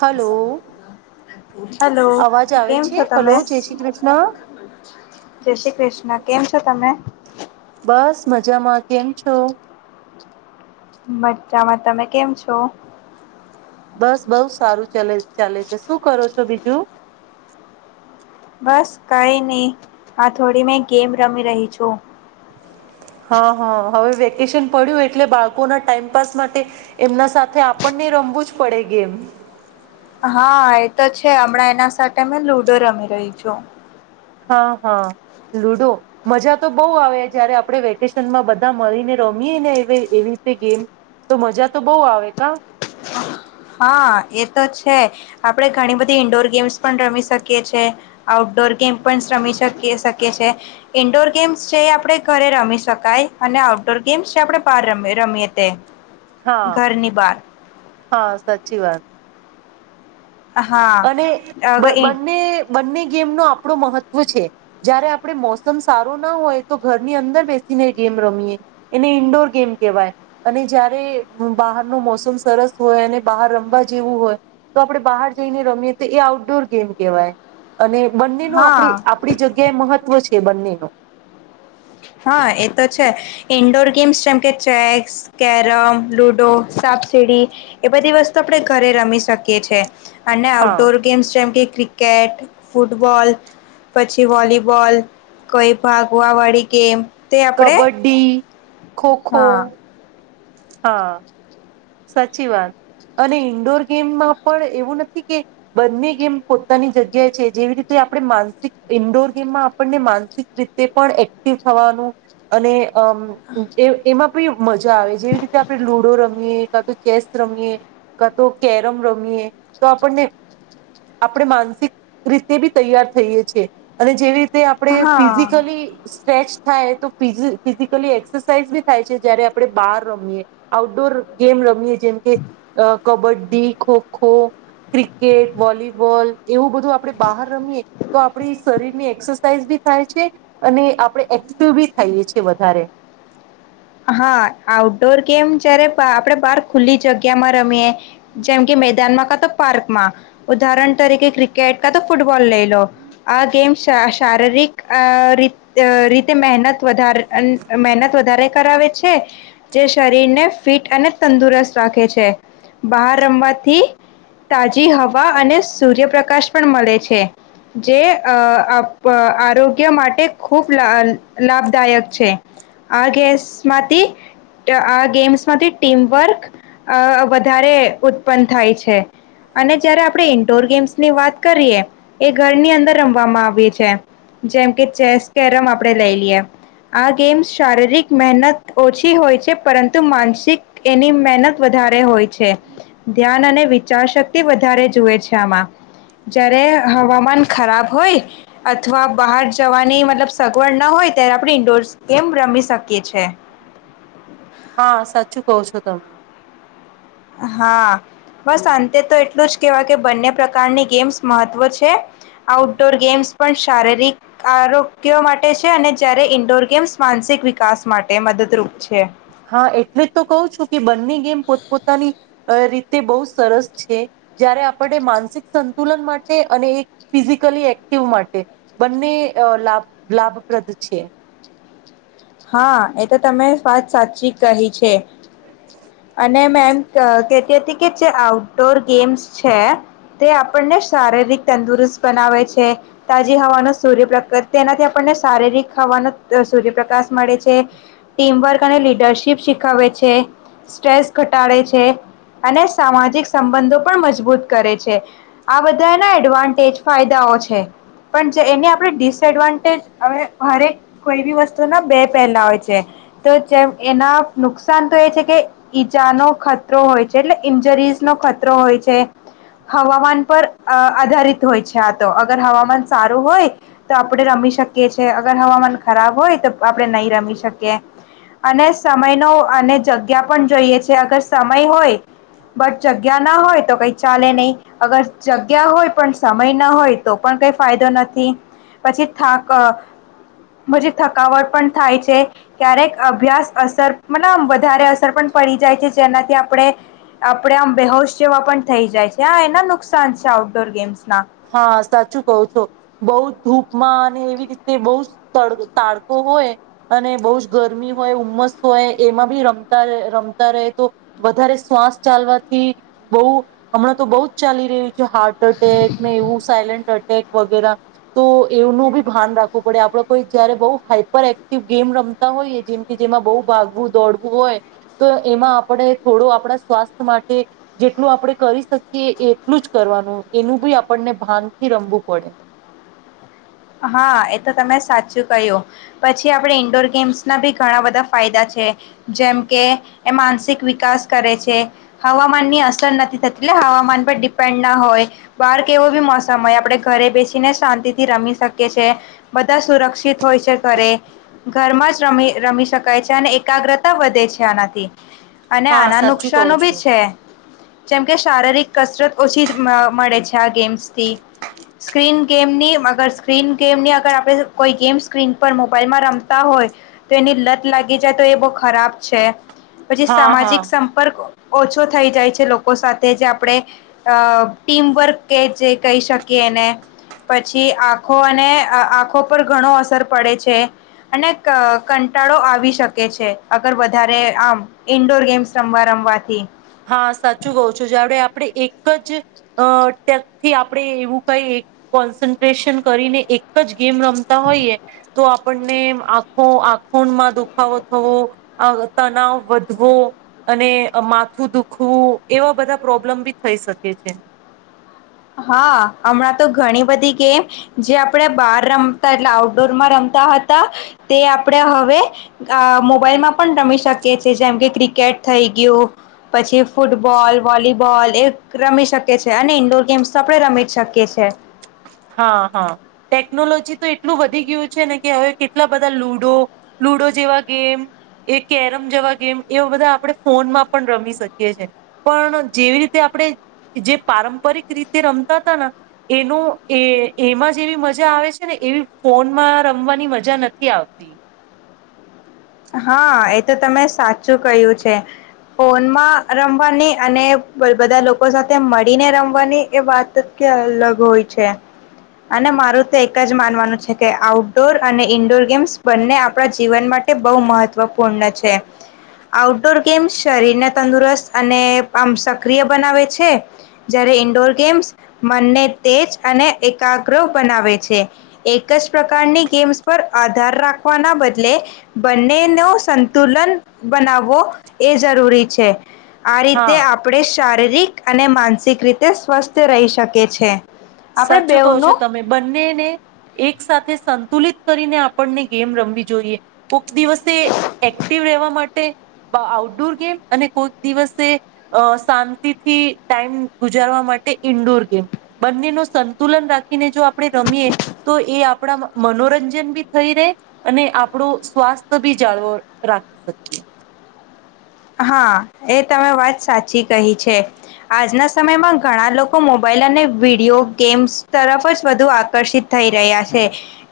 Hello hello, અવાજ આવે કેમ છે છો હલો તમે? જય શ્રી કૃષ્ણ જય શ્રી કૃષ્ણ. કેમ છો, તમે? બસ મજામાં, કેમ છો? મજામાં, તમે કેમ છો? બસ બઉ સારું ચલે ચાલે છે. શું કરો છો, બીજું? બસ કઈ ની, આ થોડી મેં ગેમ રમી રહી છું. હા, હા, હવે વેકેશન પડ્યું એટલે બાળકોના ટાઈમપાસ માટે એમના સાથે આપણને રમવું જ પડે, ગેમ. હા, એતો છે. હમણાં એના સાથે મેં લુડો રમી રહી છું. હા, હા, લુડો મજા તો બો આવે જયારે આપણે વેકેશનમાં બધા મળીને રમીએે ને એવી રીતે ગેમ, તો મજા તો બો આવે, કા? હા, એતો છે. આપડે ઘણી બધી ઈન્ડોર ગેમ્સ પણ રમી શકીએ છીએ, આઉટડોર ગેમ પણ રમી શકી શકીએ છે. ઈન્ડોર ગેમ્સ છે એ આપડે ઘરે રમી શકાય અને આઉટડોર ગેમ્સ છે આપડે બહાર ર રમીએ તે હા ઘરની બાર હા સાચી વાત. હા, અને અવે બ ઈ બંને બંને ગેમ નો આપડો મહત્વ છે. જયારે આપડ મોસમ સારો ના હોય, તો ઘરની અંદર બેસીને ગેમ રમીએ એને ઈન્ડોર ગેમ કેહેવાય અને જયારે બહારનું મોસમ સરસ હોય અને બહાર રમવા જેવું હોય, તો આપડે બહાર જઈને રમીએ, તો એ આઉટડોર ગેમ કહેવાય અને બંનેનો આપ હા આપડી જગ્યાએ મહત્વ છે. કે બન્નો. હા એ તો છે ઇન્ડોર ગેમ્સ જેમ કે ચેસ, કેરમ, લુડો સાપસીડી એ બધી વસ્તુ આપણે ઘરે રમી શકીએ છે. અને હા આઉટડોર ગેમ્સ જેમ કે ક્રિક ક્રિકેટ ફૂટબોલ પછી વોલીબોલ કઈ ભાગવા વાળી ગેમ કબડ્ડી, ખોખો હા હા. સાચી વાત અને ઇન્ડોર ગેમમાં પણ એવું નથી કે બંને ગેમ પોતાની જગ્યાએ છે જેવી રીતે આપણે માનસિક ઇન્ડોર ગેમમાં આપણને માનસિક રીતે પણ એક્ટિવ થવાનું અને અ એ એમાં આપ મજા આવે જેવી રીતે આપડણે લુડો રમીએ. કા તો ચેસ રમીએ કા તો કેરમ રમીએ તો આપણને આપણે માનસિક રીતે બી તૈયાર થઈએ છીએ અને જેવી રીતે તે આપણે હા ફિઝિકલી સ્ટચ થાય તો ફિઝિકલી એક્સરસાઇઝ બી થાય છે જયારે આપણે બહાર રમીએ આઉટડોર ગેમ રમીએ છીએ જેમ કે અ કબડ્ડી કબડી, ખો ખો, ક્રિકેટ વોલીબોલ એવું બધું જો આપણે બહાર રમીએ તો આપણી શરીરની એક્સરસાઇઝ બી થાય છે અને આપણે એક્ટિવ બી થઈએ છીએ વધારે. હા આઉટડોર ગેમ જયારે આપડે બાર ખુલ્લી જગ્યામાં રમીએ જેમ કે મેદાનમાં કા તો પાર્ક માં ઉદાહરણ તરીકે ક્રિકેટ કા તો ફૂટબ બોલ લઈ લો આ ગેમ શ શારીરિક અ રી રીતે મહેનત વધારે અન મહેનત વધારે કરાવે છે. જે શરીરને ફિટ અને તંદુરસ્ત રાખે છે બહાર રમવાથી તાજી હવા અને સૂર્યપ્રકાશ પણ મળે છે જે આરોગ્ય અ માટે ખૂબ લા લાભદાયક છે આ ગેસ માંથી આ ગેમ્સમાંથી ટીમવર્ક અ વધારે ઉત્પન્ન થાય છે અને જયારે આપણે ઇન્ડોર ગેમ્સ ની વાત કરીએ એ ઘરની અંદર રમવામાં આવી છે જેમ કે ચેસ કેરમ આપણે લઈ લઈએ આ ગેમ્સ શારીરિક મહેનત ઓછી હોય છે પરંતુ માનસિક એની મહેનત વધારે હોય છે ધ્યાન અને વિચાર શક્તિ વધારે જુએ છે આમાં. જય્યારે હવામાન ખરાબ હોય અથવા બહાર જવાની મતલબ સગવડ ના હોય ત્યારે આપણે ઇન્ડોર ગેમ રમી શક કે છે. હા સાચું કો છો તમે. હા બસ અંતે તો એટલું જ કેવાય કે બંને પ્રકારની ગેમ્સ મહત્વ છે. આઉટડોર ગેમ્સ પણ શારીરિક આરોગ્ય માટે છે અને જયારે ઈન્ડોર ગેમ્સ માનસિક વિકાસ માટે મદદરૂપ છે. હા એટલે જ તો કહું છું કે બ બમની ગેમ પોત પોતાની રીતે બહુ સરસ છે જયારે આપણે માનસિક સંતુલન માટે અને એક ફિઝિકલી એક્ટિવ માટે બંને અ લાભ લાભપ્રદ છે. હા એ તો તમે વાત સાચી કહી છે. અને મે અ કેતી હતી કે ચ જે આઉટડોર ગેમ્સ છે તે આપણને શારીરિક તંદુરસ્ત બનાવે છે, તાજી હવાનો સૂર્યપ્રકા તેનાથી આપણને શારીરિક હવાનો અ સૂર્યપ્રકાશ મળે છે, ટીમવર્ક અને લીડરશીપ શીખવેે છે, સ્ટ્રેસ ઘટાડે છે અને સામાજિક સંબંધો પણ મજબૂત કરે છે. આ બધાના એડવાન્ટેજ, ફાયદાઓ છે પણ જે એને આપણે ડિસએડવાન્ટેજ હરે-હ-હરે કોઈ બી વસ્તુના બે પેલા હોય છે તો જે એના નુકસાન તો એ છે કે ઈજાનો ખતરો હોય છે એટલે ઈન્જરીઝ નો ખતરો હોય છે, હવામાન પર અ આધારિત હોય છે આ તો અગર હવામાન સારું હોય તો આપણે રમી શકીએ છે અગર હવામાન ખરાબ હોય તો આપડે નહી રમી શકીએ અને સમયનો અને જગ્યા પણ જોઈએ છે અગર સમય હોય બટ જગ્યા ના હોય તો કઈ ચાલે નહી, અગર જગ્યા હોય પણ સમય ના હોય તો પણ કઈ ફાયદો નથી. પછી થાક અ પછી થકાવટ પણ થાય છે. ક્યારેક અભ્યાસ અસર મટલબ આમ વધારે અસર પણ પડી જાય છે જેનાથી આપણે આપડે આમ બેહોશ જેવા પણ થઈ જાય છે. આ એના નુકસાન છે આઉટડોર ગેમ્સ હા, સાચું કોવ છો. બોવ ધૂપમાં અને એવી રીતે બોવ જ તડ-તાડકો હોય અને બો જ ગરમી હોય, ઉમસ હોય એમાં બી રમતા રમતા રહે તો વધારે શ્વાસ ચાલવાથી બોવ હમણાં તો બહુ જ ચાલી હાર્ટ અટેક એવું સાયલન્ટ અટેક વગેરા. તો એનું બી ભાન રાખવું પડે આપડે કોઈ જયારે બોવ હાઈપર એક્ટિવ ગેમ રમતા હોઈએ જેમ કે જેમાં બોવ ભાગવું દોડવું હોય તો એમાં આપણે થોડું આપણા સ્વાસ્થ્ય માટે જેટલું આપણે કરી શકીએ એટલું જ કરવાનું તેનું ભી આપણને ભાન થી રમવું પડે. હા, એ તો તમે સાચું કહ્યું પછી આપણે ઈન્ડોર ગેમ્સના બી ઘણા બધા ફાયદા છે. જેમ કે એ માનસિક વિકાસ કરે છે, હવામાનની અસર નથી થતી લો હવામાન પર ડિપેન્ડ ના હોય બહાર કેવો બી મોસમ હોય આપડે ઘરે બેસીને શાંતિ થી રમી શક છે, બધા સુરક્ષિત હોય છે. ઘરે ઘરમાં જ રમી રમી શકાય છે અને એકાગ્રતા વધે છે આનાથી. અને હા આના સાચું કહો નુકશાનો ભી છો. છે. જેમ કે શારીરિક કસરત ઓછી મ-મળે છે આ ગેમ્સથી. સ્ક્રીન ગેમની અગર સ્ક્રીન ગેમની અગર આપડે કોઈ ગેમ સ્ક્રીન પર મોબાઈલમાં રમતા હોય તો એની લત લાગી જાય તો એ બો ખરાબ છે. પછી હા હા સામાજિક સંપર્ક ઓછો થઈ જાય છે લોકો સાથે જે આપણે અઅ ટીમ વર્ક કે જે કહી શકીએ એને પછી આ આખો અને આંખો પર ઘણો અસર પડે છે અને ક-કંટાળો આવી શકે છે અગર વધારે આમ ઇન્ડોર ગેમ્સ રમવા રમવાથી. હા સાચું કહું છું જયારે આપણે એક જ અ ટકથી આપણે એવું કઈએ કોન્સન્ટ્રેશન કરીને એક જ ગેમ રમતા હોઈએ તો આપણને આંખો આંખોમાં દુખાવો થવો, અ તનાવ વધવો અને માથ થું દુખવું એવા બધા પ્રોબ્લેમ ભી થઈ શકે છે. હા, હમણાં તો ઘણી બધી ગેમ જે આપડે બાર રમતા એટલે આઉટડોરમાં રમતા હતા તે આપણે હવે અ મોબાઈલમાં પણ રમી શકીએ છે. જેમ કે ક્રિ કેટ થઈ ગ્યું પછી ફૂટબોલ, વોલીબોલ એ રમી શકે છે અને ઇન્ડોર ગેમ્સ સપડે રમી જ શકીએ છે. હા હા ટેકનોલોજી તો એટલું વધી ગયું છે ને કે હવે કેટલા બધા લુડો લુડો જેવા ગેમ, એ કેરમ જેવા ગેમ એવા બધા આપણે ફોનમાં પણ રમી શકીએ છે પણ જેવી રીતે આપણે જે પારંપરિક રીતે રમતા હતા ન એનું એ એમાં જેવી મજા આવે છે ને એવી ફોનમાં રમવાની મજા નથી આવતી. હા એ તો તમે સાચું કહ્યું છે. ફોનમાં રમવાની અને બ-બધા લોકો સાથે મળીને રમવાની એ વાત જ કઈ અલગ હોય છે અને મારું તો એક જ માનવાનું છે કે આઉટડોર અને ઇન્ડોર ગેમ્સ બંને આપણા જીવન મા ટે બોવ મહત્વપૂર્ણ છે. આઉટડોર ગેમ શરીરને તંદુરસ્ત અને આમ સક્રિય બનાવે છે. જ્યારે ઈન્ડોર ગેમ્સ મનને તેજ અને એકાગ્ર બનાવે છે. એક જ પ્રકારની ગેમ્સ પર આધાર રાખવાના બદલે બંનેનું સંતુલન બનાવવો એ જરૂરી છે. આ રીતે હા આપણે શા શારીરિક અને માનસિક રીતે સ્વસ્થ રહી શકે છે. આપણે સાચું કહો છો બેવનું તમે બંનેને એક સાથે સં તુલિત કરીને આપણને ગેમ રમવી જોઈએ. દિવસે એક્ટિવ રહેવા મા ટે અ-આઉટડોર ગેમ અને કોક દિવસે અ શાંતિથી ટાઈમ ગુજારવા માટે ઇન્ડોર ગેમ બંનેનો સંતુલન રાખીને જો આપણે રમીએ તો એ આપણા મ-મનોરંજન બી થઈ રે અને આપણું સ્વાસ્થ બી જાળવો રાખી શકીએ. હા, એ તમે વાત સાચી કહી છે. આજના સમયમાં ઘણા લોકો મોબાઈલ અને વિડિઓ ગેમ્સ તરફ જ વધુ આકર્ષિત થઈ રહ્યા છે.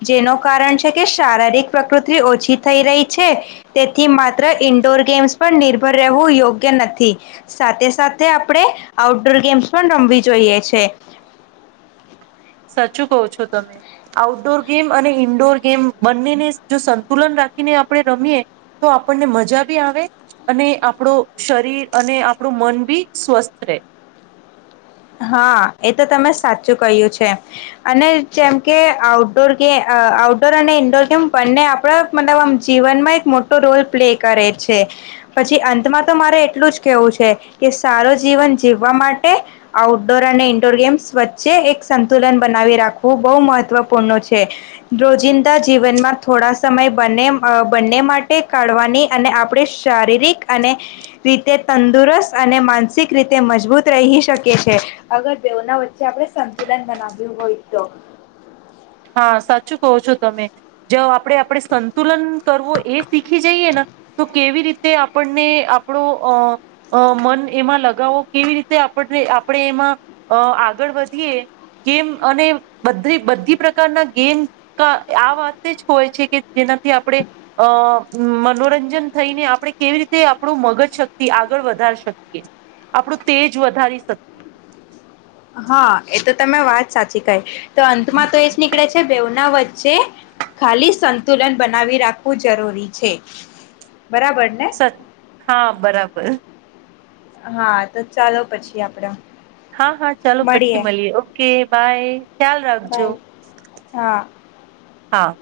જેનું કારણ છે કે શારીરિક પ્રકૃતિ ઓછી થઈ રહી છે તેથી માત્ર ઈન્ડોર ગેમ્સ પણ નિર્ભર રહેવું યોગ્ય નથી સાથે સાથે આપણે આઉટડોર ગેમ્સ પણ રમવી જોઈએ છે. સાચું કહો છો તમે, આઉટડોર ગેમ અને ઈન્ડોર ગેમ બંનેને જો સંતુલન રાખીને આપડે રમીએ, તો આપણને મજા બી આવે અને આપડુ શરીર અને આપડુ મનબી સ્વસ્થ રેહ. હા એ તો તમે સાચું કહ્યું છે, અને જેમ કે આઉટડોર ગે આઉટડોર અને ઈન્ડોર ગેમ બંને આપણા મતલબ આમ જીવનમાં એક મોટો રોલ પ્લે કરે છે, પછી અંતમાં તો મારે એટલું જ કેવું છે કે, સારું જીવન જીવવા માટે. આઉટડોર અને ઇન્ડોર ગેમ્સ વચ્ચે એક સંતુલન બનાવી રાખવું બહુ મહત્ત્વપૂર્ણ છે, રોજિંદા જીવનમાં થોડા સમય બંને બંને માટે કાઢવાની અને આપણે શારીરિક અને, રીતે તંદુરસ્ત અને માનસિક રીતે મજબૂત રહી શકીએ. છે, અગર દવના વચ્ચે આપણે સંતુલન બનાવ્યું હોય તો. હા સાચું કહો છો તમે, જો આપણે આપણે સંતુલન કરવું એ શીખી જઈએ ને, તો કેવી રીતે આપણને આપણો અ મન એમાં લગાવો કેવી રીતે આપણને આપણે એમાં, આગળ વધીએ કેમ અને બધ બધી પ્રકાર પ્રકારના ગેમ આ વાતે જ હોય છે કે જેનાથી આપણે, અ મનોરંજન થઈને આપણે કેવી રીતે આપણું મગજ શક્તિ આગળ વધારી શકીએ, આપણું તેજ વધારી શકીએ. હા એ તો તમે વાત સાચી કઈ. તો અંતમાં તો એ જ નીકળે છે બેઉના વ છે, ખાલી સંતુલન બનાવી રાખવું જરૂરી છે. બરાબર ને. સ હા બરાબર. હા તો ચાલો પછી આપડા. હા હા ચાલો પછી મળીએ ઓકે બાય ખ્યાલ રાખજો. બાય. હા. હા.